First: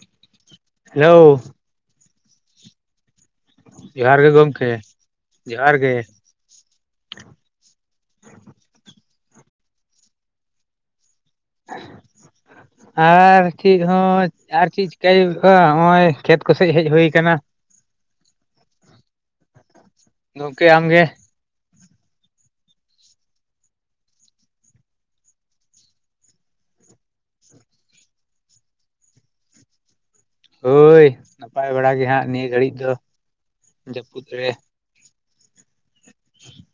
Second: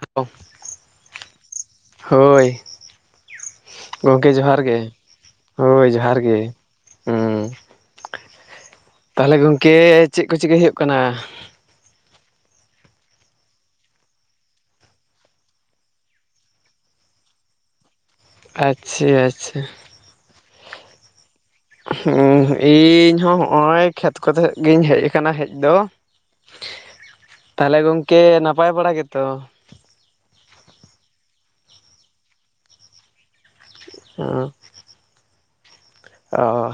[unintelligible] Hello ᱦᱳᱭ᱾ ᱜᱚᱝᱠᱮ ᱡᱚᱦᱟᱨ ᱜᱮ᱾ ᱦᱳᱭ ᱡᱚᱦᱟᱨ ᱜᱮ ᱦᱩᱸ, ᱛᱟᱦᱚᱞᱮ ᱜᱚᱝᱠᱮ ᱪᱮᱫ ᱠᱚ ᱪᱤᱠᱟᱹ ᱦᱩᱭᱩᱜ ᱠᱟᱱᱟ᱾ [inaudible] ᱟᱨ ᱪᱮᱫ ᱦᱚᱸ, ᱟᱨ ᱪᱮᱫ ᱪᱤᱠᱟᱹᱭ ᱦᱩᱭᱩᱜᱼᱟ ᱱᱚᱜᱼᱚᱭ ᱠᱷᱮᱛ ᱠᱚᱥᱡ ᱦᱮᱡ ᱦᱩᱭᱩ ᱠᱟᱱᱟ᱾ [unintelligible] ᱟᱪᱪᱷᱟ ᱟᱪᱪᱷᱟ᱾ ᱜᱚᱢᱠᱮ ᱟᱢᱜᱮ ᱤᱧ ᱦᱚᱸ ᱦᱚᱜ ᱚᱭ ᱠᱷᱮᱛ ᱠᱚᱛᱮ ᱜᱤᱧ ᱦᱮᱡ ᱠᱟᱱᱟ ᱦᱮᱡ ᱫᱚ᱾ [inaudible] ᱛᱟᱦᱚᱞᱮ ᱜᱚᱝᱠᱮ ᱱᱟᱯᱟᱭ ᱵᱟᱲᱟ ᱜᱮᱛᱚ? ᱦᱳᱭ ᱱᱟᱯᱟᱭ ᱵᱟᱲᱟ ᱜᱮ ᱦᱟᱸᱜ ᱱᱤᱭᱟᱹ ᱜᱷᱟᱹᱲᱤᱡ ᱫᱚ ᱡᱟᱹᱯᱩᱫ ᱨᱮ᱾ ᱚ,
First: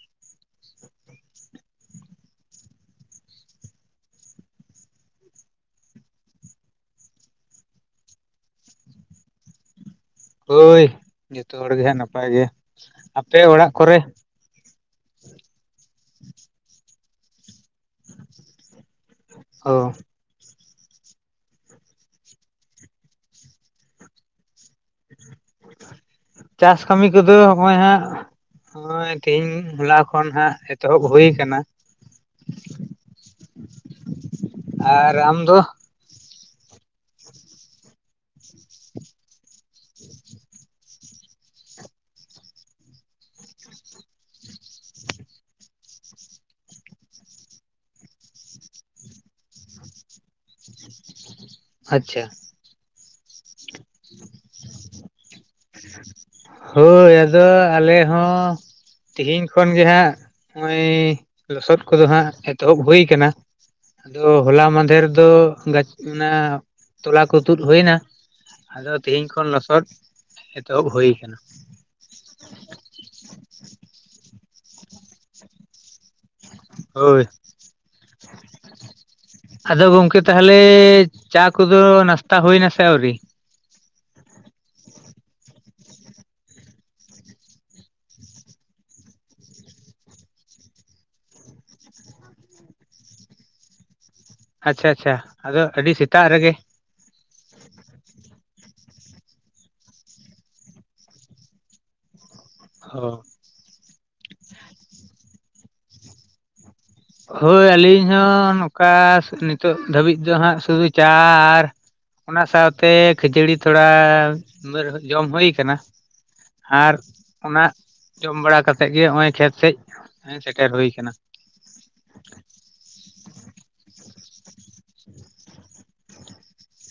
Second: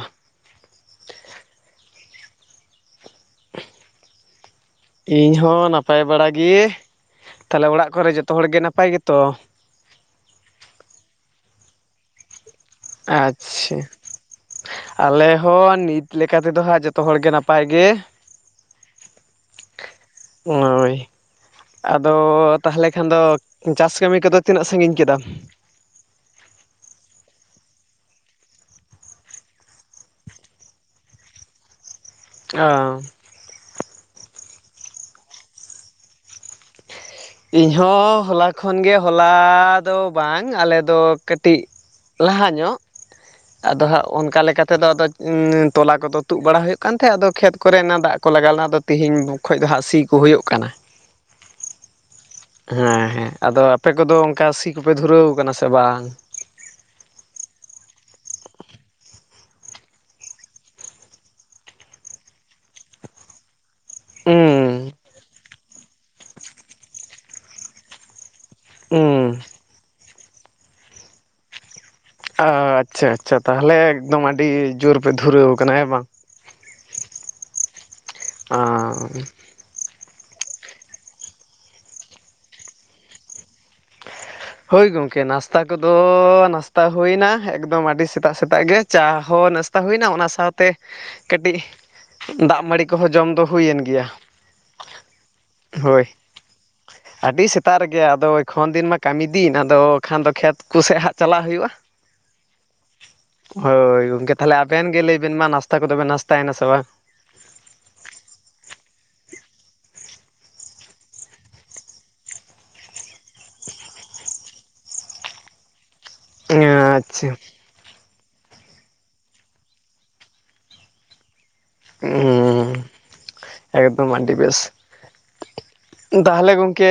ᱤᱧ ᱦᱚᱸ ᱱᱟᱯᱟᱭ ᱵᱟᱲᱟ ᱜᱮ, ᱛᱟᱦᱚᱞᱮ ᱚᱲᱟᱜ ᱠᱚᱨᱮ ᱡᱚᱛᱚ ᱦᱚᱲ ᱜᱮ ᱱᱟᱯᱟᱭ ᱜᱮᱛᱚ? ᱦᱳᱭ ᱡᱚᱛᱚ ᱦᱚᱲ ᱜᱮ ᱱᱟᱯᱟᱭ ᱜᱮ, ᱟᱯᱮ ᱚᱲᱟᱜ ᱟᱪᱪᱷᱟ, ᱠᱚᱨᱮ ᱟᱞᱮ ᱦᱚᱸ ᱱᱤᱛ ᱞᱮᱠᱟᱛᱮᱫᱚ ᱦᱟᱸᱜ ᱡᱚᱛᱚ ᱦᱚᱲᱜᱮ ᱱᱟᱯᱟᱭ ᱜᱮ᱾ ᱚ, ᱦᱳᱭ, ᱟᱫᱚ ᱛᱟᱦᱚᱞᱮ ᱠᱷᱟᱱ ᱫᱚ ᱪᱟᱥ ᱠᱟᱹᱢᱤ ᱠᱚᱫᱚ ᱛᱤᱱᱟᱹᱜ ᱥᱟᱺᱜᱤᱧ? ᱠᱮᱫᱟᱢ ᱪᱟᱥ ᱠᱟᱹᱢᱤ ᱠᱚᱫᱚ ᱦᱚᱜᱼᱚᱭ ᱦᱟᱸᱜ, ᱱᱚᱜ-ᱚᱭ ᱛᱮᱦᱮᱧ ᱦᱚᱞᱟ ᱠᱷᱚᱱ ᱦᱟᱸᱜ ᱮᱛᱚᱦᱚᱵ ᱦᱩᱭ ᱠᱟᱱᱟ᱾ ᱚ, ᱟᱨ ᱟᱢ ᱫᱚ? ᱤᱧ ᱦᱚ ᱦᱚᱞᱟ ᱠᱷᱚᱱᱜᱮ ᱦᱚᱞᱟ ᱫᱚ ᱵᱟᱝ ᱟᱞᱮᱫᱚ ᱠᱟᱹᱴᱤᱡ ᱞᱟᱦᱟ ᱧᱚᱜ ᱟᱫᱚ ᱦᱟᱸᱜ ᱚᱱᱠᱟ ᱞᱮᱠᱟᱛᱮᱫᱚ ᱟᱫᱚ ᱩᱸ ᱛᱚᱞᱟ ᱠᱚᱫᱚ ᱛᱩᱫ ᱵᱟᱲᱟ ᱦᱩᱭᱩᱜ ᱠᱟᱱ ᱛᱟᱦᱮᱸᱫ ᱟᱫᱚ ᱠᱷᱮᱛ ᱠᱚᱨᱮ ᱚᱱᱟ ᱫᱟᱜ ᱠᱚ ᱞᱟᱜᱟᱣ ᱞᱮᱱᱟ ᱟᱫᱚ ᱛᱤᱦᱤᱧ ᱠᱷᱚᱡ ᱫᱚ ᱦᱟᱸᱜ ᱥᱤ ᱠᱚ ᱦᱩᱭᱩᱜ ᱠᱟᱱᱟ᱾ ᱟᱪᱪᱷᱟ, ᱦᱮᱸ ᱦᱮᱸ, ᱟᱫᱚ ᱟᱯᱮ ᱠᱚᱫᱚ ᱚᱱᱠᱟ ᱥᱤ ᱠᱚᱯᱮ ᱫᱷᱩᱨᱟᱹᱣ ᱟᱠᱟᱱᱟ ᱥᱮᱼᱼ ᱦᱳᱭ ᱟᱫᱚ, ᱟᱞᱮ ᱦᱚᱸᱼᱼ ᱛᱮᱦᱮᱧ ᱠᱷᱚᱱ ᱜᱮ ᱦᱟᱸᱜ ᱱᱚᱜᱼᱚᱭ ᱞᱚᱥᱚᱫ ᱠᱚᱫᱚ ᱦᱟᱸᱜ ᱮᱛᱚᱦᱚᱵ ᱦᱩᱭ ᱠᱟᱱᱟ ᱾ ᱟᱫᱚ ᱦᱚᱞᱟ ᱦᱩᱸ ᱢᱟᱦᱫᱮᱨᱼᱼ ᱛᱚ ᱟᱫᱚ ᱜᱟᱪᱤ ᱚᱱᱟ ᱛᱚᱞᱟ ᱠᱚ ᱛᱩᱫ ᱦᱩᱭ ᱮᱱᱟ, ᱟᱫᱚ ᱛᱮᱦᱮᱧ ᱦᱩᱸ ᱠᱷᱚᱱ ᱞᱚᱥᱚᱫᱼᱼ ᱮᱛᱚᱦᱚᱵ ᱦᱩᱭ ᱟᱠᱟᱱᱟ ᱾ ᱚ ᱟᱪᱪᱷᱟ ᱟᱪᱪᱷᱟ, ᱛᱟᱦᱚᱞᱮ ᱮᱠᱫᱚᱢ ᱟᱹᱰᱤ ᱡᱳᱨ ᱯᱮ ᱫᱷᱩᱨᱟᱹᱣ ᱟᱠᱟᱱᱟ ᱦᱮ ᱵᱟᱝ ᱾ ᱦᱳᱭ ᱟᱸᱨᱼᱼ ᱟᱫᱚ ᱜᱚᱝᱠᱮ ᱛᱟᱦᱚᱞᱮ, ᱪᱟ ᱠᱚᱫᱚ ᱱᱟᱥᱛᱟ ᱦᱩᱭᱱᱟ ᱥᱮ ᱟᱹᱣᱨᱤ? ᱦᱳᱭ ᱜᱚᱢᱠᱮ ᱱᱟᱥᱛᱟ ᱠᱚᱫᱚ ᱱᱟᱥᱛᱟ ᱦᱩᱭᱱᱟ ᱮᱠᱫᱚᱢ ᱟᱹᱰᱤ ᱥᱮᱛᱟᱜ ᱥᱮᱛᱟᱜ ᱜᱮ, ᱪᱟ ᱦᱚᱸ ᱱᱟᱥᱛᱟᱼᱼ ᱛᱟ ᱦᱩᱭᱱᱟ ᱚᱱᱟ ᱥᱟᱶᱛᱮ, ᱠᱟᱹᱴᱤᱡ ᱫᱟᱜ ᱢᱟᱹᱲᱤ ᱠᱚᱦᱚᱸ ᱡᱚᱢ ᱫᱚ ᱦᱩᱭᱮᱱ ᱜᱮᱭᱟ ᱾ ᱟᱪᱪᱷᱟ ᱟᱪᱪᱷᱟ, ᱟᱫᱚ ᱟᱹᱰᱤ ᱥᱮᱛᱟᱜ ᱨᱮᱜᱮᱼᱼ ᱟᱹᱰᱤ ᱥᱮᱛᱟᱜ ᱨᱮᱜᱮ ᱟᱫᱚ ᱮᱠᱷᱚᱱ ᱫᱤᱱ ᱢᱟᱼᱼ ᱠᱟᱹᱢᱤ ᱫᱤᱱ ᱟᱫᱚ ᱠᱷᱟᱱ ᱫᱚ ᱠᱷᱮᱛ ᱠᱚᱥᱮᱫ ᱦᱟᱸᱜ ᱪᱟᱞᱟᱜ ᱦᱩᱭᱩᱜᱼᱟ ᱾ ᱦᱚᱸ [inaudible] ᱦᱳᱭ ᱜᱚᱝᱠᱮ ᱛᱟᱦᱚᱞᱮ ᱟᱵᱮᱱ ᱜᱮ ᱞᱟᱹᱭ ᱵᱮᱱ ᱢᱟ, ᱱᱟᱥᱛᱟ ᱠᱚᱫᱚ ᱵᱮᱱ ᱱᱟᱥᱛᱟᱭᱮᱱᱟ ᱥᱮ ᱵᱟᱝ? ᱦᱳᱭ ᱟᱹᱞᱤᱧ ᱦᱚᱸ ᱱᱚᱝᱠᱟ ᱱᱤᱛᱚᱜ ᱫᱷᱟᱹᱵᱤᱡ ᱫᱚ ᱦᱟᱸᱜ ᱥᱩᱫᱩ ᱪᱟ ᱟᱨᱼᱼ ᱚᱱᱟ ᱥᱟᱶᱛᱮ ᱠᱷᱟᱡᱟᱹᱲᱤ ᱛᱷᱚᱲᱟ [inaudible] ᱡᱚᱢ ᱦᱩᱭ ᱠᱟᱱᱟ ᱾ ᱟᱨ ᱟᱪᱪᱷᱟ ᱚᱱᱟᱼᱼ ᱡᱚᱢ ᱵᱟᱲᱟ ᱠᱟᱛᱮᱫ ᱜᱮ ᱱᱚᱜᱼᱚᱭ ᱠᱷᱮᱛ ᱥᱮᱡ ᱥᱮᱴᱮᱨ ᱦᱩᱭ ᱠᱟᱱᱟ ᱾ ᱦᱩᱸ ᱮᱠᱫᱚᱢ ᱟᱰᱤ ᱵᱮᱥ ᱾ ᱛᱟᱦᱚᱞᱮ ᱜᱚᱝᱠᱮ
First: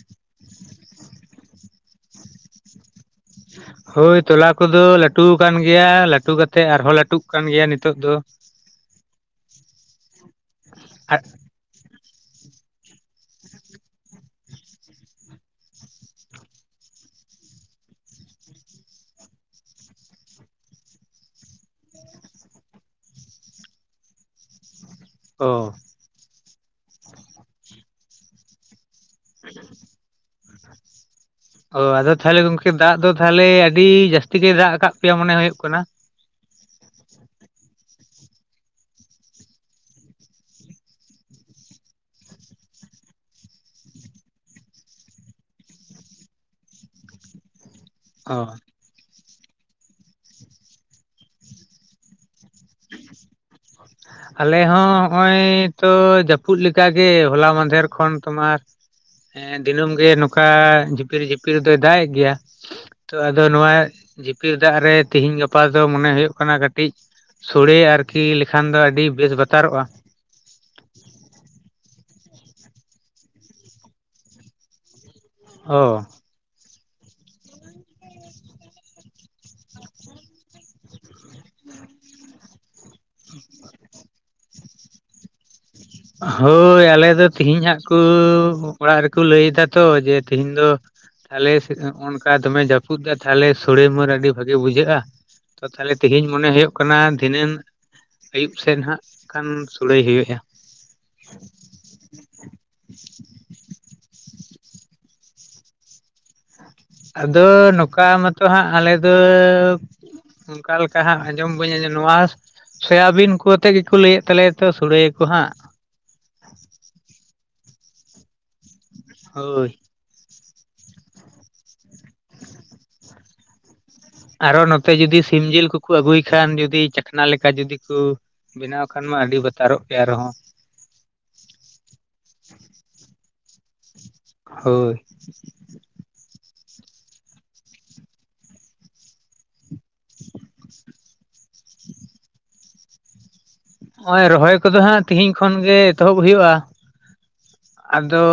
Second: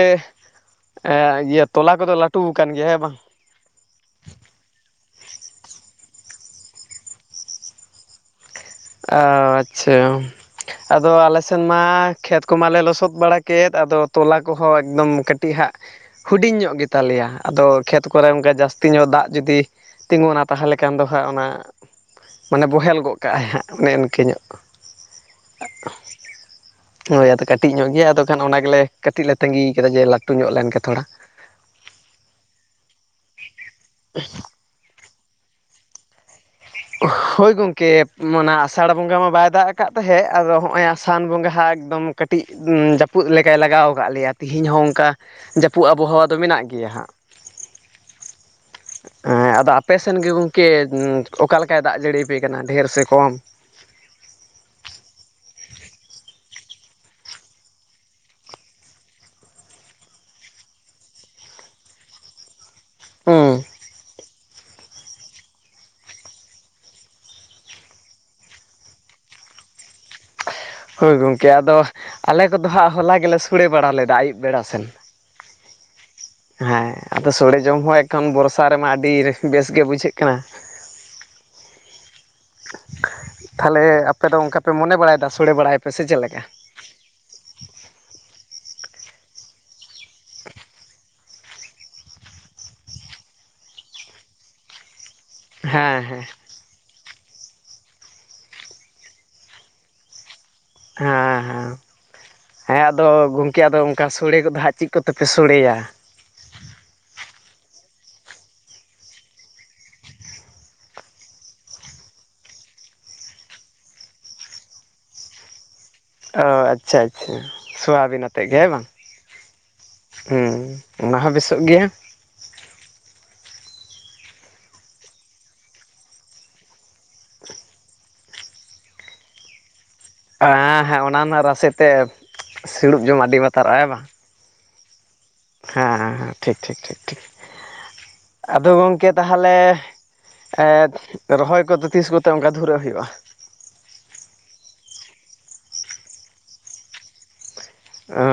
ᱮ ᱤᱭᱟᱹ ᱛᱚᱞᱟ ᱠᱚᱫᱚ ᱞᱟᱹᱴᱩ ᱟᱠᱟᱱ ᱜᱮᱭᱟ ᱦᱮᱸ ᱵᱟᱝ ᱾ ᱦᱮ [unintelligible] ᱦᱳᱭ ᱛᱚᱞᱟ ᱠᱚᱫᱚ ᱞᱟᱹᱴᱩ ᱠᱟᱱ ᱜᱮᱭᱟ, ᱞᱟᱹᱴᱩ ᱠᱟᱛᱮᱜ ᱟᱨᱦᱚᱸ ᱞᱟᱹᱴᱩᱜ ᱠᱟᱱ ᱜᱮᱭᱟ ᱱᱤᱛᱚᱜ ᱫᱚ ᱾ ᱟᱪᱪᱷᱟ, ᱟᱫᱚ ᱟᱞᱮᱼᱼ ᱥᱮᱱᱢᱟ ᱠᱷᱮᱛ ᱠᱚᱢᱟᱞᱮ ᱞᱚᱥᱚᱫ ᱵᱟᱲᱟ ᱠᱮᱫ, ᱟᱫᱚ ᱛᱚᱞᱟ ᱠᱚᱦᱚᱸ ᱮᱠᱫᱚᱢ ᱠᱟᱹᱴᱤᱡ ᱦᱟᱸᱜᱼᱼ ᱦᱩᱰᱤᱧ ᱧᱚᱜ ᱜᱮᱛᱟᱞᱮᱭᱟ, ᱟᱫᱚ ᱠᱷᱮᱛ ᱠᱚᱨᱮ ᱚᱱᱠᱟ ᱡᱟᱹᱥᱛᱤ ᱧᱚᱜ ᱫᱟᱜ ᱡᱩᱫᱤᱼᱼ ᱛᱤᱸᱜᱩᱱᱟ ᱛᱟᱦᱚᱞᱮ ᱠᱷᱟᱱ ᱫᱚ ᱦᱟᱸᱜ ᱚᱱᱟ, ᱢᱟᱱᱮ ᱵᱚᱦᱮᱞ ᱜᱚᱫ ᱠᱟᱜᱼᱟᱭ ᱦᱟᱸᱜ ᱾ ᱚᱱᱮ ᱤᱱᱠᱟᱹ ᱧᱚᱜ ᱾ ᱚ ᱦᱳᱭ ᱟᱫᱚ ᱠᱟᱹᱴᱤᱡ ᱧᱚᱜ ᱜᱮᱭᱟ ᱟᱫᱚ ᱠᱷᱟᱱ ᱚᱱᱟ ᱜᱮᱞᱮ ᱠᱟᱹᱴᱤᱡ ᱞᱮ ᱛᱟᱸᱟᱹᱜᱤ ᱠᱟᱫᱟ ᱡᱮ ᱞᱟᱹᱴᱩ ᱧᱚᱜ ᱞᱮᱱ ᱜᱮ ᱛᱷᱚᱲᱟ ᱾ ᱚ ᱟᱫᱚ ᱛᱟᱦᱞᱮ ᱜᱚᱝᱠᱮ ᱫᱟᱜ ᱫᱚ ᱛᱟᱦᱞᱮ ᱟᱹᱰᱤ ᱡᱟᱹᱥᱛᱤ ᱜᱮᱭ ᱫᱟᱜ ᱟᱠᱟᱫ ᱯᱮᱭᱟ ᱢᱚᱱᱮ ᱦᱩᱭᱩᱜ ᱠᱟᱱᱟ? [unintelligible] ᱦᱳᱭ ᱜᱚᱢᱠᱮ ᱚᱱᱟ ᱟᱥᱟᱲ ᱵᱚᱸᱜᱟ ᱢᱟ ᱵᱟᱭ ᱫᱟᱜ ᱟᱠᱟᱫ ᱛᱟᱦᱮᱸᱫ ᱟᱫᱚ ᱱᱚᱸᱜᱼᱚᱭ ᱟᱥᱟᱱ ᱵᱚᱸᱜᱟᱦᱟᱜ ᱮᱠᱫᱚᱢᱼᱼ ᱠᱟᱹᱴᱤᱡ ᱮᱸ ᱡᱟᱹᱯᱩᱫ ᱞᱮᱠᱟᱭ ᱞᱟᱜᱟᱣ ᱟᱠᱟᱫ ᱞᱮᱭᱟ ᱛᱤᱦᱤᱧ ᱦᱚᱸ ᱚᱱᱠᱟ ᱾ ᱡᱟᱹᱯᱩᱫ ᱟᱵᱽᱦᱟᱣᱟ ᱫᱚ ᱢᱮᱱᱟᱜ ᱜᱮᱭᱟ ᱦᱟᱸᱜ ᱾ [unintelligible] ᱚ ᱦᱮᱸ ᱟᱫᱚ ᱟᱯᱮ ᱥᱮᱱ ᱜᱮ ᱜᱚᱢᱠᱮ ᱚᱠᱟ ᱞᱮᱠᱟᱭ ᱫᱟᱜ ᱡᱟᱹᱲᱤᱭᱟᱯᱮ ᱠᱟᱱᱟ ᱰᱷᱮᱨ ᱥᱮ ᱠᱚᱢ? [inaudible] ᱟᱞᱮ ᱦᱚᱸ ᱱᱚᱜᱼᱚᱚᱭ ᱛᱚ ᱡᱟᱹᱯᱩᱫ ᱞᱮᱠᱟᱜ ᱜᱮ ᱦᱚᱞᱟ ᱢᱟᱫᱷᱮᱨ ᱠᱷᱚᱱ ᱛᱳᱢᱟᱨᱼᱼ ᱦᱮᱸ ᱫᱤᱱᱟᱹᱢ ᱜᱮ ᱱᱚᱝᱠᱟ, ᱡᱷᱤᱯᱤᱨ ᱡᱷᱤᱯᱤᱨ ᱫᱚᱭ ᱫᱟᱜ ᱮᱫ ᱜᱮᱭᱟ ᱾ ᱛᱚ ᱟᱫᱚ ᱦᱩᱸ ᱱᱚᱣᱟ [inaudible] ᱯᱤᱨ ᱫᱟᱜ ᱨᱮ ᱛᱮᱦᱮᱧ ᱜᱟᱯᱟ ᱫᱚ ᱢᱚᱱᱮ ᱦᱩᱭᱩᱜ ᱠᱟᱱᱟ ᱠᱟᱹᱴᱤᱡ ᱥᱚᱲᱮ ᱟᱨᱠᱤᱼᱼ ᱠᱷᱟᱱ ᱫᱚ ᱟᱹᱰᱤ ᱵᱮᱥ ᱵᱟᱛᱟᱨᱚᱜᱼᱟ ᱾ ᱦᱚᱭ ᱜᱚᱢᱠᱮ ᱟᱫᱚ, ᱟᱞᱮ ᱠᱚᱫᱚ ᱦᱟᱸᱜ ᱦᱚᱞᱟ ᱜᱮᱞᱮ ᱥᱚᱲᱮ ᱵᱟᱲᱟ ᱞᱮᱫᱟ ᱟᱹᱭᱩᱵ ᱵᱮᱲᱟ ᱥᱮᱫ ᱾ ᱦᱚᱸ ᱦᱮᱸ ᱟᱫᱚ ᱥᱚᱲᱮ ᱡᱚᱢ ᱦᱚᱸ ᱮᱠᱷᱚᱱ ᱵᱚᱨᱥᱟ ᱨᱮᱢᱟ ᱟᱹᱰᱤ ᱵᱮᱥ ᱜᱮ ᱵᱩᱡᱷᱟᱹᱜ ᱠᱟᱱᱟ᱾ [inaudible] [inaudible] [inaudible] ᱛᱟᱦᱚᱞᱮ ᱟᱯᱮ ᱫᱚ ᱚᱱᱠᱟᱯᱮ ᱢᱚᱱᱮ ᱵᱟᱲᱟᱭᱟ ᱥᱲᱮᱲᱟᱭ ᱯᱮ ᱦᱳᱭ ᱟᱞᱮ ᱫᱚ ᱛᱮᱦᱤᱧᱟᱜ ᱠᱩ ᱚᱲᱟᱜ ᱨᱮᱠᱚ ᱞᱟᱹᱭ ᱫᱟ ᱛᱚ ᱡᱮ ᱛᱮᱦᱤᱧ ᱫᱚ ᱛᱟᱦᱚᱞᱮ ᱚᱱᱠᱟ ᱫᱚᱢᱮ ᱡᱟᱹᱯᱩᱫ ᱮᱫᱟ ᱛᱟᱞᱦᱮ ᱥᱚᱲᱮ ᱢᱟᱹᱨ ᱟᱹᱰᱤ ᱵᱷᱟᱜᱤ ᱵᱩᱡᱷᱟᱹᱜ-ᱟ᱾ ᱛᱚ ᱛᱟᱦᱚᱞᱮ ᱦᱮᱸ ᱦᱮᱸ ᱛᱮᱦᱤᱧ ᱢᱚᱱᱮ ᱦᱩᱭᱩᱜ ᱫᱷᱤᱱᱟᱹᱱ ᱟᱹᱭᱩᱵ ᱥᱮᱫ ᱦᱟᱜ ᱠᱷᱟᱱ ᱥᱳᱲᱮ ᱦᱩᱭᱩᱜ-ᱟ᱾ ᱦᱮᱸ ᱦᱮᱸ ᱦᱮᱸ ᱟᱫᱚ ᱜᱚᱢᱠᱮ ᱟᱫᱚ ᱚᱱᱠᱟ ᱥᱚᱲᱮ ᱠᱚᱫᱚ ᱦᱟᱸᱜ ᱪᱤᱫ ᱠᱚᱛᱮ ᱛᱮᱯᱮ ᱥᱚᱲᱮᱭᱟ᱾ ᱟᱫᱚ ᱱᱚᱝᱠᱟ ᱢᱟᱛᱚ ᱦᱟᱸᱜ ᱟᱞᱮ ᱫᱚ ᱚᱱᱠᱟ ᱞᱮᱠᱟ ᱦᱟᱸᱜ ᱟᱸᱡᱚᱢ ᱵᱟᱹᱧ ᱟᱸᱡᱚᱢ ᱱᱚᱣᱟ ᱥᱮᱭᱟᱹᱵᱤᱱ ᱠᱚ ᱛᱮ ᱜᱮᱠᱚ ᱞᱟᱹᱭᱮᱫ ᱛᱟᱞᱮᱭᱟ ᱛᱚ ᱥᱚᱲᱮᱭᱟᱠᱚ ᱦᱟᱸᱜ ᱚ ᱟᱪᱪᱷᱟ -ᱟᱪᱪᱷᱟ ᱥᱚᱣᱟᱵᱤᱱ ᱟᱛᱮᱫ ᱜᱮ ᱦᱮᱸ ᱵᱟᱝ, ᱦᱳᱭ ᱦᱩᱸ ᱚᱱᱟ ᱦᱚᱸ ᱵᱮᱥᱚᱜ ᱜᱮᱭᱟ᱾ ᱟᱨᱚ ᱦᱚᱸ ᱱᱚᱛᱮ ᱡᱩᱫᱤ ᱥᱤᱢ ᱡᱤᱞ ᱠᱚᱠᱚ ᱟᱹᱜᱩᱭ ᱠᱷᱟᱱ ᱡᱩᱫᱤ ᱪᱟᱠᱷᱱᱟ ᱞᱮᱠᱟ ᱡᱩᱫᱤ ᱠᱩ ᱵᱮᱱᱟᱣ ᱠᱷᱟᱱ ᱢᱟ ᱟᱹᱰᱤ ᱵᱟᱛᱟᱨᱚᱜ ᱜᱮ ᱟᱨᱦᱚᱸ ᱦᱮᱸ ᱦᱮᱸ ᱚᱱᱟ ᱨᱮᱱᱟᱜ ᱨᱟᱥᱮ ᱛᱮ ᱥᱤᱲᱩᱵ ᱡᱚᱢ ᱟᱹᱰᱤ ᱵᱟᱛᱟᱨᱚᱜᱟᱭ ᱦᱮ ᱵᱟᱝ, ᱦᱚᱭ ᱦᱮᱸᱦᱮᱸ ᱦᱮᱸᱻ ᱴᱷᱤᱠ ᱴᱷᱤᱠ ᱴᱷᱤᱠ ᱴᱷᱤᱠ ᱟᱫᱚ ᱜᱚᱝᱠᱮ ᱛᱟᱦᱚᱞᱮ ᱨᱚᱦᱚᱭ ᱠᱚᱫᱚ ᱛᱤᱥ ᱠᱚᱛᱮ ᱚᱱᱠᱟ ᱫᱷᱩᱨᱟᱹᱜ ᱦᱩᱭᱩᱜ-ᱟ᱾ ᱦᱚᱭ ᱨᱚᱦᱚᱭ ᱠᱚᱫᱚ ᱦᱟᱸᱜ ᱛᱤᱦᱤᱧ ᱠᱷᱚᱱ ᱜᱮ ᱮᱛᱚᱦᱚᱵ ᱦᱩᱭᱩᱜ-ᱟ ᱟᱫᱚ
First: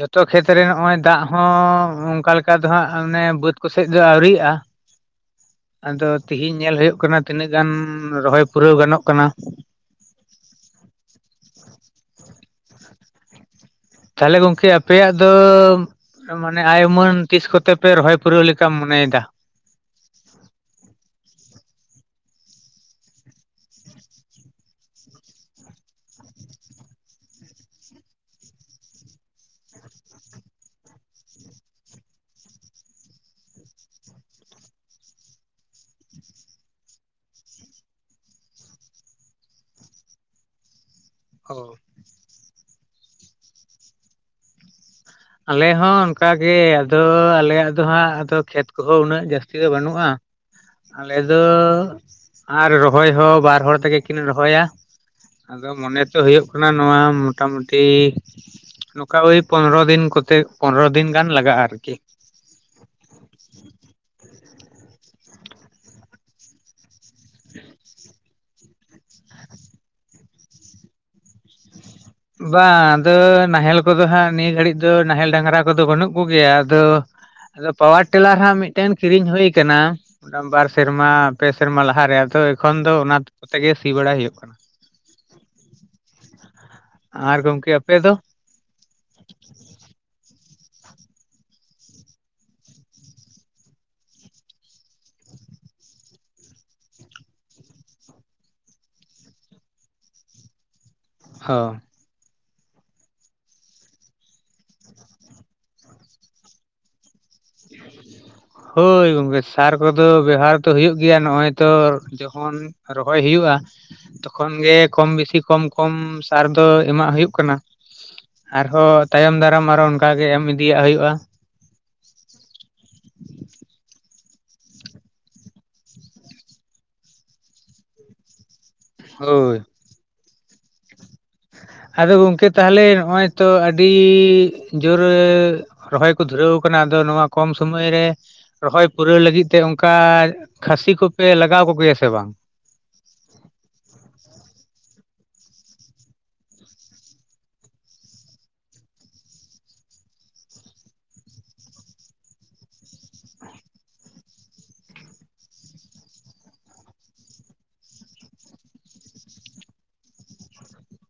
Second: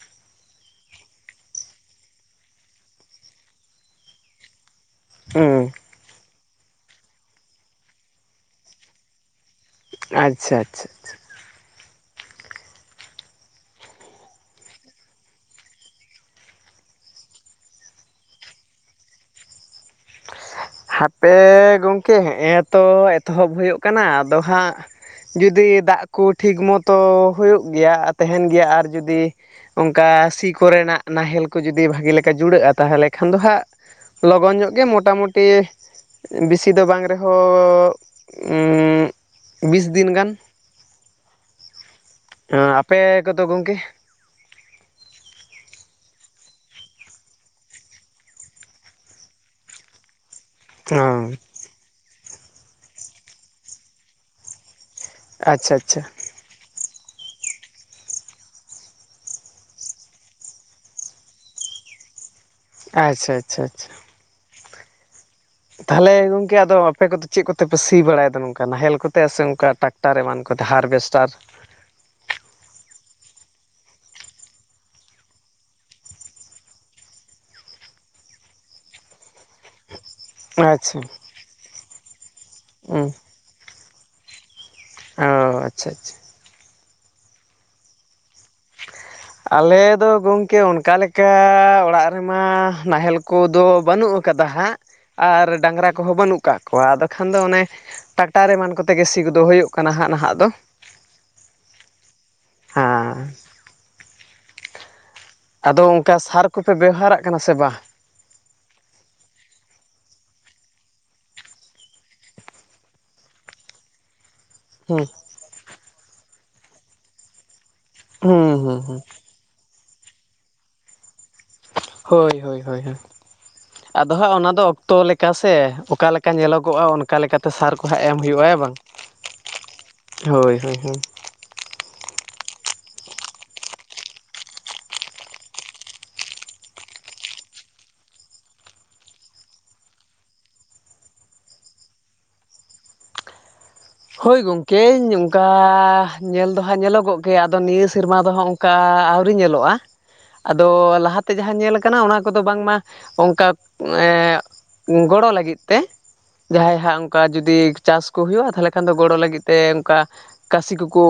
ᱡᱚᱛᱚ ᱠᱷᱮᱛᱨᱮ ᱱᱚᱜ-ᱚᱭ ᱫᱟᱜ ᱦᱚᱸ ᱚᱱᱠᱟ ᱞᱮᱠᱟ ᱫᱚ ᱦᱟᱸᱜ ᱚᱱᱮ ᱵᱟᱹᱫᱽ ᱠᱚᱥᱮᱡ ᱫᱚ ᱟᱹᱣᱨᱤᱜ-ᱟ᱾ [inaudible] ᱦᱩᱸ ᱟᱫᱚ ᱛᱮᱦᱤᱧ ᱧᱮᱞ ᱦᱩᱭᱩᱜ ᱠᱟᱱᱟ ᱛᱤᱱᱟᱹᱜ ᱜᱟᱱ ᱨᱚᱦᱚᱭ ᱯᱩᱨᱟᱹᱣ ᱜᱟᱱᱚᱜ ᱠᱟᱱᱟ᱾ ᱟᱪᱪᱷᱟ ᱟᱪᱪᱷᱟ ᱟᱪᱪᱷᱟ ᱛᱟᱦᱚᱞᱮ ᱜᱚᱝᱠᱮ ᱟᱯᱮᱭᱟᱜ ᱫᱚ ᱢᱟᱱᱮ ᱟᱭ ᱢᱟᱹᱱ ᱛᱤᱥ ᱠᱚᱛᱮ ᱯᱮ ᱨᱚᱦᱚᱭ ᱯᱩᱨᱟᱹᱣ ᱞᱮᱠᱟᱢ ᱢᱚᱱᱮᱭᱮ-ᱫᱟ᱾ ᱦᱟᱯᱮ ᱜᱚᱝᱠᱮ ᱦᱮᱜ ᱮ ᱛᱚ ᱮᱛᱚᱦᱚᱵ ᱦᱩᱭᱩᱜ ᱠᱟᱱᱟ ᱟᱫᱚ ᱦᱟᱸᱜ, ᱡᱩᱫᱤ ᱫᱟᱜ ᱠᱚ ᱴᱷᱤᱠ ᱢᱚᱛᱚ ᱦᱩᱭᱩᱜ ᱜᱮᱭᱟ ᱛᱟᱦᱮᱱ ᱜᱮᱭᱟ ᱟᱨ ᱡᱩᱫᱤ ᱚᱱᱠᱟ ᱥᱤ ᱠᱚᱨᱮᱱᱟᱜ ᱱᱟᱦᱮᱞ ᱠᱚ ᱡᱩᱫᱤ ᱵᱷᱟᱹᱜᱮ ᱞᱮᱠᱟ ᱡᱩᱲᱟᱹᱜ-ᱟ ᱛᱟᱦᱚᱞᱮ ᱠᱷᱟᱱ ᱫᱚ ᱦᱟᱸᱜ ᱞᱚᱜᱚᱱ ᱧᱚᱜ ᱜᱮ ᱢᱚᱴᱟᱢᱩᱴᱤ ᱵᱮᱥᱤ ᱫᱚ ᱵᱟᱝ ᱨᱮᱦᱚᱸᱻ ᱵᱤᱥ ᱫᱤᱱ ᱜᱟᱱ ᱚ ᱟᱯᱮ ᱠᱚᱫᱚ ᱜᱚᱝᱠᱮ? ᱟᱞᱮ ᱦᱚᱸ ᱚᱱᱠᱟᱜᱮ ᱟᱫᱚ ᱟᱞᱮᱭᱟᱜ ᱫᱚ ᱦᱟᱸᱜ ᱟᱫᱚ ᱠᱷᱮᱛ ᱠᱚᱦᱚᱸ ᱩᱱᱟᱹᱜ ᱡᱟᱹᱥᱛᱤ ᱫᱚ ᱵᱟᱹᱱᱩᱜ-ᱟ᱾ ᱟᱞᱮ ᱦᱚᱸ ᱫᱚ ᱟᱨ ᱨᱚᱦᱚᱭ ᱦᱚᱸ ᱵᱟᱨ ᱦᱚᱲ ᱛᱮᱜᱮ ᱠᱤᱱ ᱨᱚᱦᱚᱭᱟ᱾ ᱟᱫᱚ ᱟᱪᱪᱷᱟ ᱢᱚᱱᱮ ᱟᱪᱪᱷᱟ ᱛᱚ ᱦᱩᱭᱩᱜ ᱱᱚᱶᱟ ᱢᱚᱴᱟ ᱢᱩᱴᱤ ᱱᱚᱠᱟ ᱳᱭ ᱯᱚᱱᱨᱚ ᱫᱤᱱ ᱠᱷᱚᱱ ᱠᱚᱛᱮ ᱯᱚᱱᱨᱚ ᱫᱤᱱ ᱜᱟᱱ ᱞᱟᱜᱟᱜᱼᱟ ᱟᱨᱠᱤ ᱟᱪᱪᱷᱟ ᱟᱪᱪᱷᱟ ᱟᱪᱪᱷᱟ ᱛᱟᱦᱚᱞᱮ ᱜᱚᱝᱠᱮ ᱟᱫᱚ ᱟᱯᱮ ᱠᱚᱫᱚ ᱪᱮᱫ ᱠᱚᱛᱮᱯᱮ ᱥᱤ ᱵᱟᱲᱟᱭᱫᱟ ᱱᱚᱝᱠᱟ ᱱᱟᱦᱮᱞ ᱠᱚᱛᱮ ᱥᱮ ᱚᱱᱠᱟ ᱴᱟᱠ ᱴᱟᱨ ᱮᱢᱟᱱ ᱠᱚᱛᱮ ᱦᱟᱨᱵᱷᱮᱥᱴᱟᱨ ᱵᱟᱝ ᱟᱫᱚ ᱱᱟᱦᱮᱞ ᱠᱚᱫᱚ ᱦᱟᱸᱜ ᱱᱤᱭᱟᱹ ᱜᱷᱟᱹᱲᱤᱡ ᱫᱚ ᱱᱟᱦᱮᱞ ᱰᱟᱝᱨᱟ ᱠᱚᱫᱚ ᱵᱟᱹᱱᱩᱜ ᱠᱚᱜᱮᱭᱟ ᱟᱫᱚ ᱟᱫᱚ ᱯᱟᱣᱟᱨ ᱴᱮᱞᱟᱨ ᱦᱟᱸᱜ ᱢᱤᱫᱴᱮᱱ ᱠᱤᱨᱤᱧ ᱦᱳᱭ ᱟᱠᱟᱱᱟ ᱵᱟᱨ ᱟᱪᱪᱷᱟ ᱦᱩᱸ ᱥᱮᱨᱢᱟ ᱯᱮ ᱥᱮᱨᱢᱟ ᱞᱟᱦᱟᱨᱮ ᱟᱫᱚ ᱮᱠᱷᱚᱱ ᱫᱚ ᱚᱱᱟ ᱠᱚᱛᱮ ᱜᱮ ᱥᱤ ᱵᱟᱲᱟᱭ ᱦᱩᱭᱩᱜ ᱠᱟᱱᱟ᱾ ᱚ ᱟᱪᱪᱷᱟ ᱟᱪᱪᱷᱟ ᱟᱨ ᱜᱚᱢᱠᱮ ᱟᱯᱮ ᱫᱚ ᱟᱞᱮ ᱫᱚ ᱜᱚᱢᱠᱮ ᱚᱱᱠᱟ ᱞᱮᱠᱟ ᱚᱲᱟᱜ ᱨᱮᱢᱟ ᱱᱟᱦᱮᱞ ᱠᱚᱫᱚ ᱵᱟᱹᱱᱩᱜ ᱟᱹᱠᱟᱫᱟ ᱦᱟᱸᱜ ᱟᱨ ᱰᱟᱝᱨᱟ ᱠᱚᱦᱚᱸ ᱵᱟᱹᱱᱩᱜ ᱠᱟᱜ ᱠᱚᱣᱟ ᱟᱫᱚ ᱠᱷᱟᱱ ᱫᱚ ᱚᱱᱮ ᱴᱟᱠᱴᱟᱨ ᱮᱢᱟᱱ ᱠᱚᱛᱮᱜ ᱜᱮ ᱥᱤ ᱠᱚ ᱫᱚ ᱦᱩᱭᱩᱜ ᱠᱟᱱᱟ ᱦᱟᱸᱜ ᱱᱟᱦᱟᱜ ᱫᱚ ᱦᱚ ᱦᱮᱸ ᱟᱫᱚ ᱚᱱᱠᱟ ᱥᱟᱨ ᱠᱚᱯᱮ ᱵᱮᱣᱦᱟᱨᱟᱜ ᱠᱟᱱᱟ ᱥᱮ ᱵᱟᱝ ᱦᱳᱭ ᱜᱚᱝᱠᱮ ᱥᱟᱨ ᱠᱚᱫᱚ ᱵᱮᱣᱦᱟᱨ ᱫᱚ ᱦᱩᱭᱩᱜ ᱜᱮᱭᱟ ᱱᱚᱜᱼᱚᱭ ᱛᱚ ᱡᱚᱠᱷᱚᱱ ᱨᱚᱦᱚᱭ ᱦᱩᱭᱩᱜᱳᱼᱟ ᱛᱚᱠᱷᱚᱱ ᱜᱮ ᱦᱩᱸ ᱠᱚᱢ ᱵᱮᱥᱤ ᱠᱚᱢ ᱠᱚᱢ ᱥᱟᱨ ᱫᱚ ᱮᱢᱟᱜ ᱦᱩᱭᱩᱜ ᱠᱟᱱᱟ ᱦᱩᱸ ᱦᱩᱸ ᱦᱩᱸ ᱟᱨᱦᱚᱸ ᱛᱟᱭᱚᱢ ᱫᱟᱨᱟᱢ ᱟᱨᱦᱚ ᱚᱱᱠᱟ ᱜᱮ ᱮᱢ ᱤᱫᱤᱭᱟᱜ ᱦᱩᱭᱩᱜᱼᱟ᱾ ᱦᱳᱭ ᱦᱳᱭ ᱦᱳᱭ [inaudible] ᱟᱫᱚ ᱦᱟᱸᱜ ᱚᱱᱟᱫᱚ ᱚᱠᱛᱚ ᱞᱮᱠᱟ ᱥᱮ ᱚᱠᱟᱞᱮᱠᱟ ᱧᱮᱞᱚᱜᱚᱜᱼᱟ ᱚᱱᱠᱟ ᱞᱮᱠᱟᱛᱮ ᱥᱟᱨ ᱠᱚ ᱦᱟᱸᱜ ᱮᱢ ᱦᱩᱭᱩᱜᱼᱟ ᱦᱮᱸ ᱵᱟᱝ ᱦᱳᱭ ᱦᱳᱭ ᱦᱳᱭ ᱦᱳᱭ ᱟᱫᱚ ᱜᱚᱝᱠᱮ ᱛᱟᱦᱚᱞᱮ ᱱᱚᱜᱼᱚᱭ ᱛᱚ ᱟᱹᱰᱤ ᱡᱳᱨ ᱨᱚᱦᱚᱭ ᱠᱚ ᱫᱷᱩᱨᱟᱹᱣ ᱟᱠᱟᱱᱟ ᱟᱫᱚ ᱱᱚᱣᱟ ᱠᱚᱢ ᱥᱚᱢᱟᱚᱭ ᱨᱮ ᱨᱚᱦᱚᱭ ᱯᱩᱨᱟᱹᱣ ᱞᱟᱹᱜᱤᱫ ᱛᱮ ᱚᱱᱠᱟ ᱠᱷᱟᱹᱥᱤ ᱠᱚᱯᱮ ᱞᱟᱜᱟᱣ ᱠᱚᱜᱮᱭᱟ ᱥᱮ ᱵᱟᱝ ᱦᱳᱭ ᱜᱚᱢᱠᱮᱧ ᱚᱱᱠᱟ ᱧᱮᱞ ᱫᱚ ᱦᱟᱸᱜ ᱧᱮᱞᱚᱜᱚᱜ ᱜᱮᱭᱟ ᱟᱫᱚ ᱱᱤᱭᱟᱹ ᱥᱮᱨᱢᱟ ᱫᱚ ᱦᱟᱸᱜ ᱚᱱᱠᱟ ᱟᱹᱣᱨᱤ ᱧᱮᱞᱚᱜᱼᱟ ᱟᱫᱚ ᱞᱟᱦᱟᱛᱮ ᱡᱟᱦᱟᱸ ᱧᱮᱞ ᱠᱟᱱᱟ ᱚᱱᱟ ᱠᱚᱫᱚ ᱵᱟᱝᱢᱟ ᱚᱱᱠᱟ ᱮᱸ ᱜᱚᱲᱚ ᱞᱟᱹᱜᱤᱫ ᱛᱮ ᱡᱟᱦᱟᱸᱭ ᱦᱟᱸᱜ ᱚᱱᱠᱟ ᱡᱩᱫᱤ ᱪᱟᱥ ᱠᱚ ᱦᱩᱭᱩᱜᱼᱟ ᱛᱟᱦᱚᱞᱮ ᱮᱱᱠᱷᱟᱱ ᱫᱚ ᱜᱚᱲᱚ ᱞᱟᱹᱜᱤᱫ ᱛᱮ ᱚᱱᱠᱟ ᱠᱟᱥᱤ ᱠᱚᱠᱚ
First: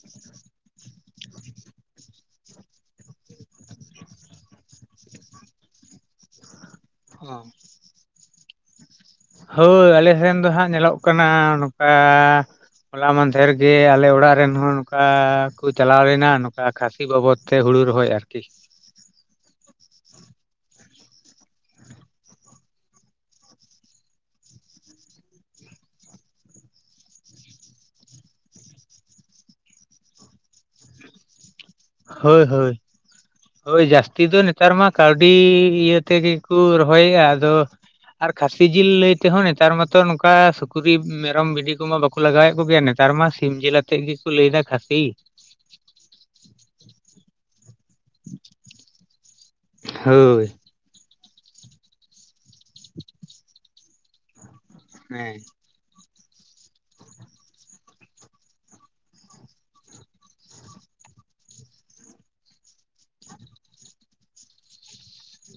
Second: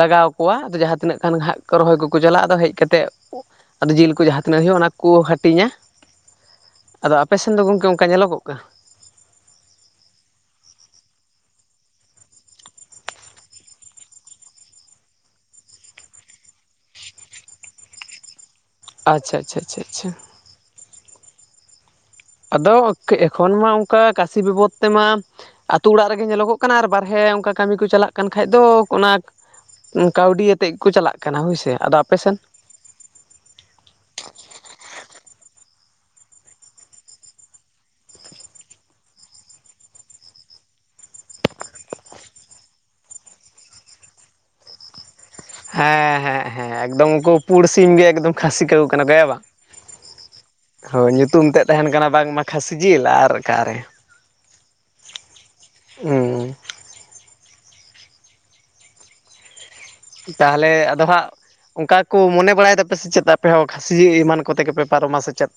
ᱞᱟᱜᱟᱣ ᱠᱚᱣᱟ ᱟᱫᱚ ᱡᱟᱦᱟᱸ ᱛᱤᱱᱟᱹᱜ ᱠᱷᱟᱱ ᱦᱟᱸᱜ ᱨᱚᱦᱚᱭ ᱠᱚᱠᱚ ᱪᱟᱞᱟᱜᱼᱟ ᱟᱫᱚ ᱦᱮᱡ ᱠᱟᱛᱮᱫ ᱟᱫᱚ ᱡᱤᱞ ᱠᱚ ᱡᱟᱦᱟᱸ ᱛᱤᱱᱟᱹᱜ ᱦᱳᱭᱳᱜ ᱟ ᱚᱱᱟ ᱠᱚᱠᱚ ᱦᱟᱹᱴᱤᱧᱟ [inaudible] ᱟᱫᱚ ᱟᱯᱮᱥᱮᱱ ᱫᱚ ᱜᱚᱢᱠᱮ ᱚᱱᱠᱟ ᱧᱮᱞᱚᱜᱚᱜ ᱠᱟᱱᱟ ᱦᱳᱭ ᱟᱞᱮ ᱥᱮᱱ ᱫᱚ ᱦᱟᱸᱜ ᱧᱮᱞᱚᱜ ᱠᱟᱱᱟ ᱱᱚᱝᱠᱟ ᱦᱚᱞᱟ ᱢᱟᱦᱫᱷᱮᱨ ᱜᱮ ᱟᱞᱮ ᱚᱲᱟᱜ ᱨᱮᱱ ᱦᱚᱸ ᱱᱚᱝᱠᱟ ᱠᱚ ᱪᱟᱞᱟᱣ ᱞᱮᱱᱟ ᱱᱚᱝᱠᱟ ᱠᱷᱟᱹᱥᱤ ᱵᱟᱵᱚᱫᱽ ᱛᱮ ᱦᱩᱲᱩ ᱨᱚᱦᱚᱭ ᱟᱨᱠᱤ ᱟᱪᱪᱷᱟ ᱟᱪᱪᱷᱟ ᱪᱷᱟ ᱪᱷᱟ ᱪᱷᱟ ᱟᱫᱚ ᱮᱠᱷᱚᱱ ᱢᱟ ᱚᱱᱠᱟ ᱠᱟᱥᱤ ᱵᱤᱯᱚᱫ ᱛᱮᱢᱟ ᱟᱹᱛᱩ-ᱚᱲᱟᱜ ᱨᱮᱜᱮ ᱧᱮᱞᱚᱜᱚᱜ ᱠᱟᱱᱟ ᱟᱨ ᱵᱟᱨᱦᱮ ᱚᱱᱠᱟ ᱠᱟᱹᱢᱤ ᱠᱚ ᱪᱟᱞᱟᱜ ᱠᱟᱱ ᱠᱷᱟᱡ ᱫᱚ ᱚᱱᱟ ᱠᱟᱹᱣᱰᱤ ᱟᱛᱮᱫ ᱜᱮ ᱠᱚ ᱪᱟᱞᱟᱜ ᱠᱟᱱᱟ ᱦᱳᱭ ᱥᱮ ᱦᱳᱭ ᱦᱳᱭ ᱦᱳᱭ ᱡᱟᱹᱥᱛᱤ ᱫᱚ ᱱᱮᱛᱟᱨ ᱢᱟ ᱠᱟᱹᱣᱰᱤ ᱤᱭᱟᱹ ᱛᱮᱜᱮ ᱠᱚ ᱨᱚᱦᱚᱭᱮᱫᱼᱟ ᱟᱫᱚ ᱟᱨ ᱠᱷᱟᱹᱥᱤ ᱡᱤᱞ ᱞᱟᱹᱭ ᱛᱮᱦᱚᱸ ᱱᱮᱛᱟᱨ ᱢᱟᱛᱚ ᱱᱚᱝᱠᱟ ᱥᱩᱠᱨᱤ ᱢᱮᱨᱚᱢ ᱵᱷᱤᱰᱤ ᱠᱚᱢᱟ ᱵᱟᱠᱚ ᱠᱚ ᱞᱟᱜᱟᱣᱮᱫ ᱠᱚᱜᱮᱭᱟ ᱱᱮᱛᱟᱨ ᱢᱟ ᱥᱤᱢ ᱡᱤᱞ ᱟᱛᱮᱫ ᱜᱮᱠᱚ ᱞᱟᱹᱭ ᱮᱫᱟ ᱠᱷᱟᱹᱥᱤ᱾ ᱦᱮᱸ ᱦᱮᱸ ᱦᱮᱸ ᱮᱠᱫᱚᱢ ᱩᱱᱠᱩ ᱯᱩᱲ ᱥᱤᱢ ᱜᱮ ᱮᱠᱫᱚᱢ ᱠᱷᱟᱹᱥᱤ ᱠᱟᱣ ᱠᱟᱱᱟ ᱦᱮ ᱵᱟᱝ ᱦᱳᱭ ᱦᱳᱭ ᱧᱩᱛᱩᱢ ᱛᱮᱫ ᱛᱟᱦᱮᱱ ᱠᱟᱱᱟ ᱵᱟᱝ ᱢᱟ ᱠᱷᱟᱥᱤ ᱡᱤᱞ ᱟᱨ ᱚᱠᱟᱨᱮ ᱦᱮ ᱦᱩᱸ ᱛᱟᱦᱚᱞᱮ ᱟᱫᱚ ᱦᱟᱸᱜ ᱚᱱᱠᱟ ᱠᱚ ᱢᱚᱱᱮ ᱵᱟᱲᱟᱭ ᱫᱟᱯᱮ ᱥᱮ ᱪᱮᱫ ᱟᱯᱮ ᱦᱚᱸ ᱠᱷᱟᱹᱥᱤ ᱮᱢᱟᱱ ᱠᱚᱛᱮ ᱜᱮᱯᱮ ᱯᱟᱨᱚᱢᱟ ᱥᱮ ᱪᱮᱫ?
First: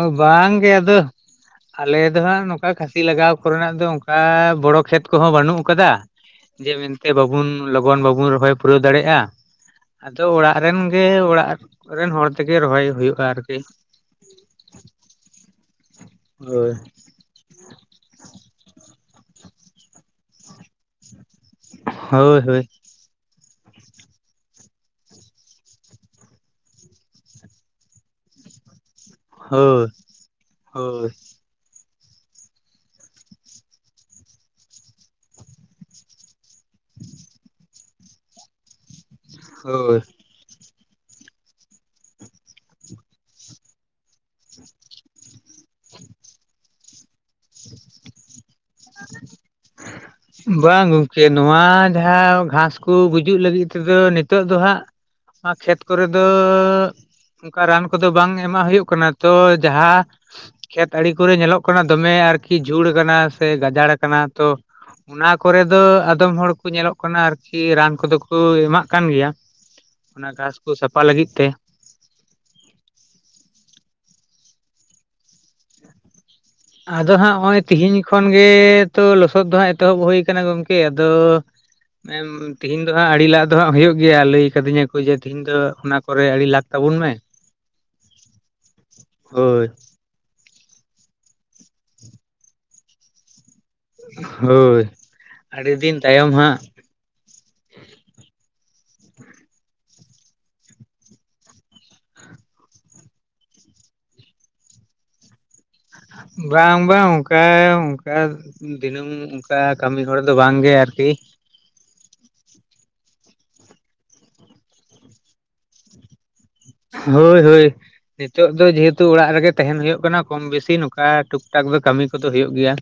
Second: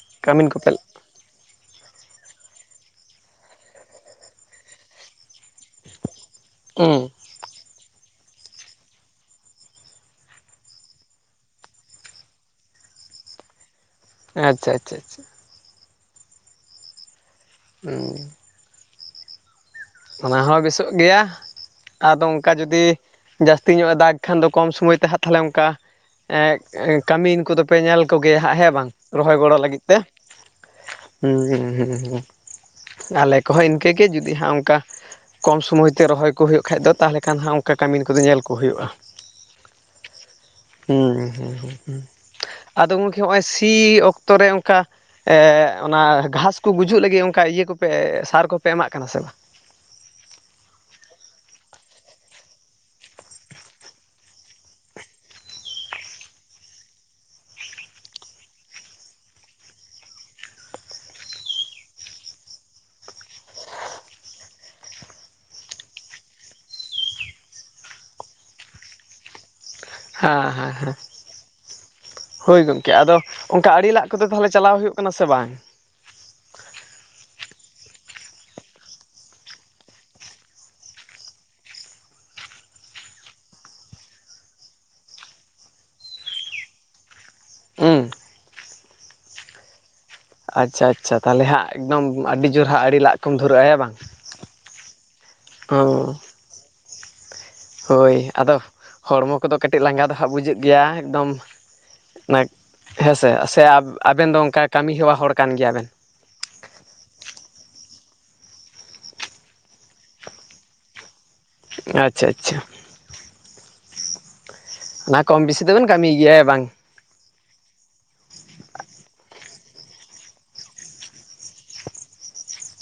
ᱚ ᱠᱟᱹᱢᱤᱱ ᱵᱟᱝ ᱜᱮ ᱠᱚᱯᱮ ᱟᱫᱚ᱾ ᱟᱞᱮ ᱫᱚ ᱦᱟᱸᱜ ᱱᱚᱝᱠᱟ ᱠᱷᱟᱹᱥᱤ ᱞᱟᱜᱟᱣ ᱠᱚᱨᱮᱱᱟᱜ ᱫᱚ ᱚᱱᱠᱟ ᱵᱚᱲᱚ ᱠᱷᱮᱛ ᱠᱚᱦᱚᱸ ᱵᱟᱹᱱᱩᱜ ᱠᱟᱫᱟ᱾ ᱡᱮ ᱢᱮᱱᱛᱮ ᱦᱩᱸ ᱵᱟᱵᱩᱱ ᱞᱚᱜᱚᱱ ᱵᱟᱵᱚᱱ ᱨᱚᱦᱚᱭ ᱯᱩᱨᱟᱹᱣ ᱫᱟᱲᱮᱭᱟᱜ-ᱟ᱾ ᱟᱫᱚ ᱚᱲᱟᱜ ᱨᱮᱱ ᱜᱮ ᱚᱲᱟᱜ ᱨᱮᱱ ᱦᱚᱲ ᱛᱮᱜᱮ ᱨᱚᱦᱚᱭ ᱦᱩᱭᱩᱜ-ᱟ ᱟᱨᱠᱤ᱾ ᱟᱪᱪᱷᱟ ᱟᱪᱪᱷᱟ ᱟᱪᱪᱷᱟ ᱦᱳᱭ ᱦᱩᱻ ᱚᱱᱟ ᱦᱚᱸ ᱵᱮᱥᱚᱜ ᱜᱮᱭᱟ ᱟᱫᱚ ᱦᱳᱭ ᱚᱱᱠᱟ ᱦᱳᱭ ᱡᱩᱫᱤ ᱡᱟᱹᱥᱛᱤ ᱧᱚᱜ-ᱟ ᱫᱟᱜᱽ ᱠᱷᱟᱱ ᱫᱚ ᱠᱚᱢ ᱥᱚᱢᱚᱭ ᱛᱮ ᱦᱟᱜ ᱛᱟᱦᱚᱞᱮ ᱚᱱᱠᱟ ᱠᱟᱹᱢᱤᱱ ᱠᱚᱫᱚ ᱯᱮ ᱧᱮᱞ ᱠᱚᱜᱮᱭᱟ ᱦᱟᱸᱜ ᱦᱮᱸ ᱵᱟᱝ᱾ ᱨᱚᱦᱚᱭ ᱜᱚᱲᱚ ᱞᱟᱹᱜᱤᱫ ᱦᱳᱭ ᱛᱮ ᱦᱳᱭ ᱦᱩᱸ ᱦᱩᱸ ᱦᱩᱸ ᱟᱞᱮ ᱠᱚᱦᱚᱸ ᱤᱱᱠᱟᱹᱜ ᱜᱮ ᱡᱩᱫᱤ ᱦᱟᱸᱜ ᱚᱱᱠᱟ ᱠᱚᱢ ᱥᱚᱢᱚᱭ ᱛᱮ ᱨᱚᱦᱚᱭ ᱠᱚ ᱦᱩᱭᱩᱜ ᱠᱷᱟᱡ ᱫᱚ ᱛᱟᱦᱚᱞᱮ ᱠᱷᱟᱱ ᱦᱟᱸᱜ ᱚᱱᱠᱟ ᱠᱟᱹᱢᱤᱱ ᱠᱚᱫᱚ ᱧᱮᱞ ᱠᱚ ᱦᱩᱭᱩᱜ-ᱟ᱾ ᱦᱳᱭ ᱦᱩᱸ ᱦᱩᱸ ᱦᱩᱸ ᱟᱫᱚ ᱜᱚᱢᱠᱮ ᱦᱚᱜ-ᱚᱭ ᱥᱤ ᱚᱠᱛᱚ ᱨᱮ ᱚᱱᱠᱟ ᱚᱱᱟ ᱜᱷᱟᱸᱥ ᱠᱚ ᱜᱩᱡᱩᱜ ᱞᱟᱹᱜᱤᱫ ᱚᱱᱠᱟ ᱤᱭᱟᱹ ᱠᱚᱯᱮ ᱥᱟᱨ ᱠᱚᱯᱮ ᱮᱢᱟᱜ ᱠᱟᱱᱟ ᱥᱮ ᱵᱟᱝ? ᱵᱟᱝ ᱜᱚᱢᱠᱮ ᱱᱚᱣᱟ ᱡᱟᱦᱟᱸ ᱜᱷᱟᱸᱥ ᱠᱚ ᱜᱩᱡᱩᱜ ᱞᱟᱹᱜᱤᱫ ᱛᱮᱫᱚ ᱱᱤᱛᱚᱜ ᱫᱚ ᱦᱟᱸᱜ ᱱᱚᱣᱟ ᱠᱷᱮᱛ ᱠᱚᱨᱮ ᱫᱚ ᱚᱱᱠᱟ ᱨᱟᱱ ᱠᱚᱫᱚ ᱵᱟᱝ ᱮᱢᱟᱜ ᱦᱩᱭᱩᱜ ᱠᱟᱱᱟ ᱛᱚ ᱡᱟᱦᱟᱸ ᱠᱷᱮᱛ ᱟᱲᱮ ᱠᱚᱨᱮ ᱧᱮᱞᱚᱜ ᱠᱟᱱᱟ ᱫᱚᱢᱮ ᱟᱨᱠᱤ ᱡᱷᱩᱲ ᱠᱟᱱᱟ ᱥᱮ ᱜᱟᱡᱟᱲ ᱠᱟᱱᱟ ᱛᱚ, ᱚᱱᱟ ᱠᱚᱨᱮ ᱫᱚ ᱟᱫᱚᱢ ᱦᱚᱲ ᱠᱚ ᱧᱮᱞᱚᱜ ᱠᱟᱱᱟ ᱟᱨᱠᱤ ᱨᱟᱱ ᱠᱚᱫᱚ ᱠᱚ ᱮᱢᱟᱜ ᱠᱟᱱ ᱜᱮᱭᱟ᱾ ᱚᱱᱟ ᱦᱮᱸ ᱜᱷᱟᱥ ᱠᱚ ᱦᱮᱸ ᱦᱮᱸ ᱥᱟᱯᱷᱟ ᱞᱟᱹᱜᱤᱫ ᱛᱮ᱾ ᱦᱳᱭ ᱜᱚᱢᱠᱮ ᱟᱫᱚ ᱚᱱᱠᱟ ᱟᱲᱮ ᱞᱟᱜ ᱠᱚᱫᱚ ᱛᱟᱦᱚᱞᱮ ᱪᱟᱞᱟᱣ ᱦᱩᱭᱩᱜ ᱠᱟᱱᱟ ᱥᱮ ᱵᱟᱝ? ᱟᱫᱚ ᱦᱟᱸᱜ ᱱᱚᱜ-ᱚᱭ ᱛᱮᱦᱤᱧ ᱠᱷᱚᱱ ᱜᱮ ᱛᱚ ᱞᱚᱥᱚᱫ ᱫᱚᱦᱟᱸᱜ ᱮᱛᱚᱦᱚᱵ ᱦᱩᱭᱩ ᱠᱟᱱᱟ ᱜᱚᱢᱠᱮ ᱟᱫᱚ ᱮᱢ ᱛᱤᱦᱮᱧ ᱫᱚ ᱦᱟᱸᱜ ᱟ ᱞᱟᱜ ᱫᱚ ᱦᱟᱸᱜ ᱦᱩᱭᱩᱜ ᱜᱮᱭᱟ ᱞᱟᱹᱭ ᱠᱟᱫᱤᱧᱟ ᱠᱚ ᱡᱮ ᱛᱮᱦᱮᱧ ᱫᱚ ᱚᱱᱟ ᱠᱚᱨᱮ ᱟᱲᱮ ᱞᱟᱜ ᱛᱟᱵᱩᱱ ᱢᱮ᱾ ᱦᱩᱸ ᱦᱳᱭ ᱟᱪᱪᱷᱟ ᱟᱪᱪᱷᱟ ᱛᱟᱦᱚᱞᱮ ᱦᱟᱸᱜ ᱮᱠᱫᱚᱢ ᱟᱹᱰᱤ ᱡᱳᱨ ᱦᱟᱸᱜ ᱟᱲᱮ ᱞᱟᱜ ᱠᱚᱢ ᱫᱷᱩᱨᱟᱹᱜ ᱦᱮᱸ ᱵᱟᱝ ᱚ ᱟᱢ ᱦᱟᱸᱜ ᱦᱳᱭ ᱟᱫᱚ ᱦᱚᱲᱢᱚ ᱠᱚᱫᱚ ᱠᱟᱹᱴᱤᱡ ᱞᱟᱸᱜᱟ ᱫᱚ ᱦᱟᱸᱜ ᱵᱩᱡᱟᱹᱜ ᱜᱮᱭᱟ ᱮᱠᱫᱚᱢ, ᱚᱱᱟ ᱦᱮᱸᱥᱮ ᱥᱮ ᱟᱵᱮᱱ ᱫᱚ ᱚᱱᱠᱟ ᱠᱟᱹᱢᱤ ᱦᱮᱣᱟ ᱦᱚᱲ ᱠᱟᱱ ᱜᱮᱭᱟᱵᱮᱱ᱾ ᱵᱟᱝ ᱵᱟᱝ ᱚᱱᱠᱟ ᱚᱱᱠᱟ ᱫᱤᱱᱟᱹᱢ ᱚᱱᱠᱟ ᱠᱟᱹᱢᱤ ᱦᱚᱲ ᱫᱚ ᱵᱟᱝ ᱜᱮ ᱟᱨᱠᱤ᱾ ᱟᱪᱪᱷᱟ ᱟᱪᱪᱷᱟ ᱚᱱᱟ ᱠᱚᱢ ᱵᱤᱥᱤ ᱫᱚ ᱵᱤᱱ ᱠᱟᱹᱢᱤᱭ ᱜᱮᱭᱟ ᱵᱟᱝ᱾ ᱦᱳᱭ ᱦᱳᱭ᱾ ᱱᱤᱛᱚᱜ ᱫᱚ ᱡᱮ ᱦᱮᱛᱩ ᱚᱲᱟᱜ ᱨᱮᱜᱮ ᱛᱮᱦᱮᱸᱱ ᱦᱩᱭᱩᱜ ᱠᱟᱱᱟ ᱠᱚᱢ ᱵᱮᱥᱤ ᱱᱚᱠᱟ ᱴᱩᱠ ᱴᱟᱠ ᱫᱚ ᱠᱟᱹᱢᱤ ᱠᱚᱫᱚ ᱦᱩᱭᱩᱜ ᱜᱮᱭᱟ᱾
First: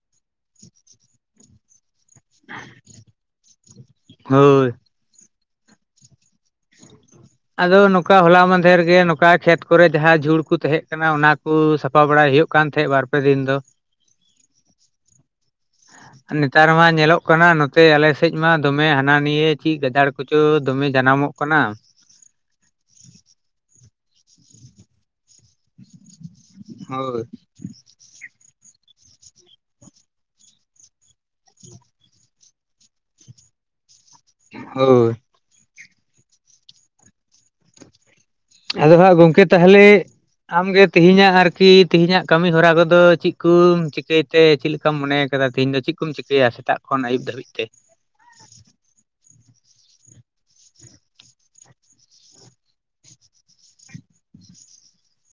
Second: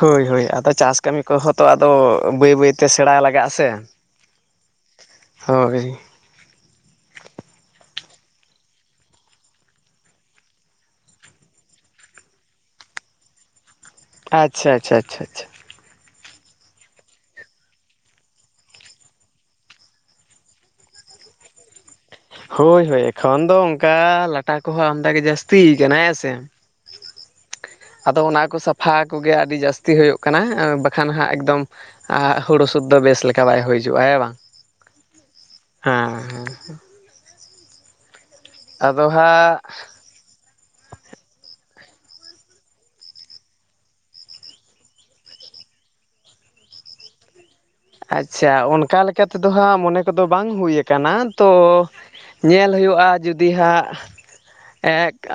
ᱦᱚᱭ ᱦᱚᱭ ᱟᱫᱚ ᱪᱟᱥ ᱠᱟᱹᱢᱤ ᱠᱚ ᱦᱚᱸ ᱼᱼ ᱛᱚ ᱟᱫᱚ ᱵᱟᱹᱭ ᱵᱟᱹᱭ ᱛᱮ ᱥᱮᱬᱟ ᱞᱟᱜᱟᱜ-ᱟ ᱥᱮ, ᱦᱳᱭ ᱦᱚᱭ᱾ ᱟᱫᱚ ᱱᱚᱠᱟ ᱦᱚᱞᱟ ᱢᱟᱫᱷᱮᱨ ᱜᱮ ᱱᱚᱠᱟ ᱠᱷᱮᱛ ᱠᱚᱨᱮ ᱡᱟᱦᱟᱸ ᱡᱷᱩᱲ ᱠᱩ ᱛᱮᱦᱮᱸᱜ ᱠᱟᱱᱟ ᱚᱱᱟ ᱠᱩ ᱥᱟᱯᱷᱟ ᱵᱟᱲᱟᱭ ᱦᱩᱭᱩᱜ ᱠᱟᱱ ᱛᱮᱦᱮᱸᱜ ᱵᱟᱨ ᱯᱮ ᱫᱤᱱ ᱫᱚ᱾ ᱟᱪᱪᱷᱟ ᱟᱪᱪᱷᱟ ᱪᱷᱟ ᱪᱷᱟ ᱪᱷᱟ᱾ ᱱᱮᱛᱟᱨ ᱢᱟ ᱧᱮᱞᱚᱜ ᱠᱟᱱᱟ ᱱᱚᱛᱮ ᱟᱞᱮ ᱥᱮᱡ ᱢᱟ ᱫᱚᱢᱮ ᱦᱟᱱᱟ ᱱᱤᱭᱟᱹ ᱪᱤᱜ ᱜᱟᱡᱟᱲ ᱠᱚᱪᱚ ᱫᱚᱢᱮ ᱡᱟᱱᱟᱢᱚᱜ ᱠᱟᱱᱟ᱾ ᱦᱳᱭ ᱦᱳᱭ ᱮᱠᱷᱚᱱ ᱫᱚ ᱚᱝᱠᱟ ᱞᱟᱴᱟ ᱠᱚᱦᱚᱸ ᱟᱢᱫᱟ ᱜᱮ ᱡᱟᱥᱼᱼ ᱛᱤ ᱠᱟᱱᱟ ᱦᱮᱸ ᱥᱮ᱾ ᱦᱳᱭ ᱟᱫᱚ ᱚᱱᱟ ᱠᱚ ᱥᱟᱯᱷᱟ ᱠᱚᱜᱮ ᱟᱹᱰᱤ ᱡᱟᱹᱥᱛᱤ ᱦᱩᱭᱩᱜ ᱠᱟᱱᱟ ᱮᱸ ᱵᱟᱠᱷᱟᱱ ᱦᱟᱸᱜ ᱮᱠᱫᱚᱢᱼᱼ ᱟᱸᱜ ᱦᱩᱲᱩ ᱥᱩᱫᱽ ᱫᱚ ᱵᱮᱥ ᱞᱮᱠᱟ ᱵᱟᱭ ᱦᱩᱭ ᱪᱩᱣᱟᱜ-ᱟ ᱦᱮᱸ ᱵᱟᱝ, ᱦᱳᱭ ᱦᱟᱸ ᱦᱟᱸ ᱦᱟᱸ᱾ ᱟᱫᱚ ᱦᱟᱸᱜ ᱜᱚᱝᱠᱮ ᱛᱟᱦᱞᱮᱼᱼ ᱟᱢᱜᱮ ᱛᱤᱦᱤᱧᱟᱜ ᱟᱨᱠᱤ ᱛᱮᱦᱤᱧᱟᱜ ᱠᱟᱹᱢᱤ ᱦᱚᱨᱟ ᱠᱚᱫᱚ ᱪᱤᱜ ᱠᱩᱢ ᱪᱤᱠᱟᱹᱭ ᱛᱮ ᱪᱤᱞᱤᱼᱼ ᱠᱟᱢ ᱢᱚᱱᱮ ᱭᱟᱠᱟᱫᱟ ᱛᱤᱦᱤᱧ ᱫᱚ ᱪᱤᱜ ᱠᱩᱢ ᱪᱤᱠᱟᱹᱭᱟ ᱥᱮᱛᱟᱜ ᱠᱷᱚᱱ ᱟᱭᱩᱵ ᱫᱷᱟᱹᱵᱤᱡ ᱛᱮ? ᱟᱪᱪᱷᱟ ᱚᱱᱠᱟ ᱞᱮᱠᱟ ᱛᱮᱫᱚ ᱦᱟᱸᱜ ᱢᱚᱱᱮ ᱠᱚᱫᱚ ᱵᱟᱝ ᱦᱩᱭᱟ ᱠᱟᱱᱟ ᱛᱚᱼᱼ ᱧᱮᱞ ᱦᱩᱭᱩᱜ-ᱟ ᱡᱩᱫᱤ ᱦᱟᱸᱜ ᱮᱠ, ᱟᱼᱼ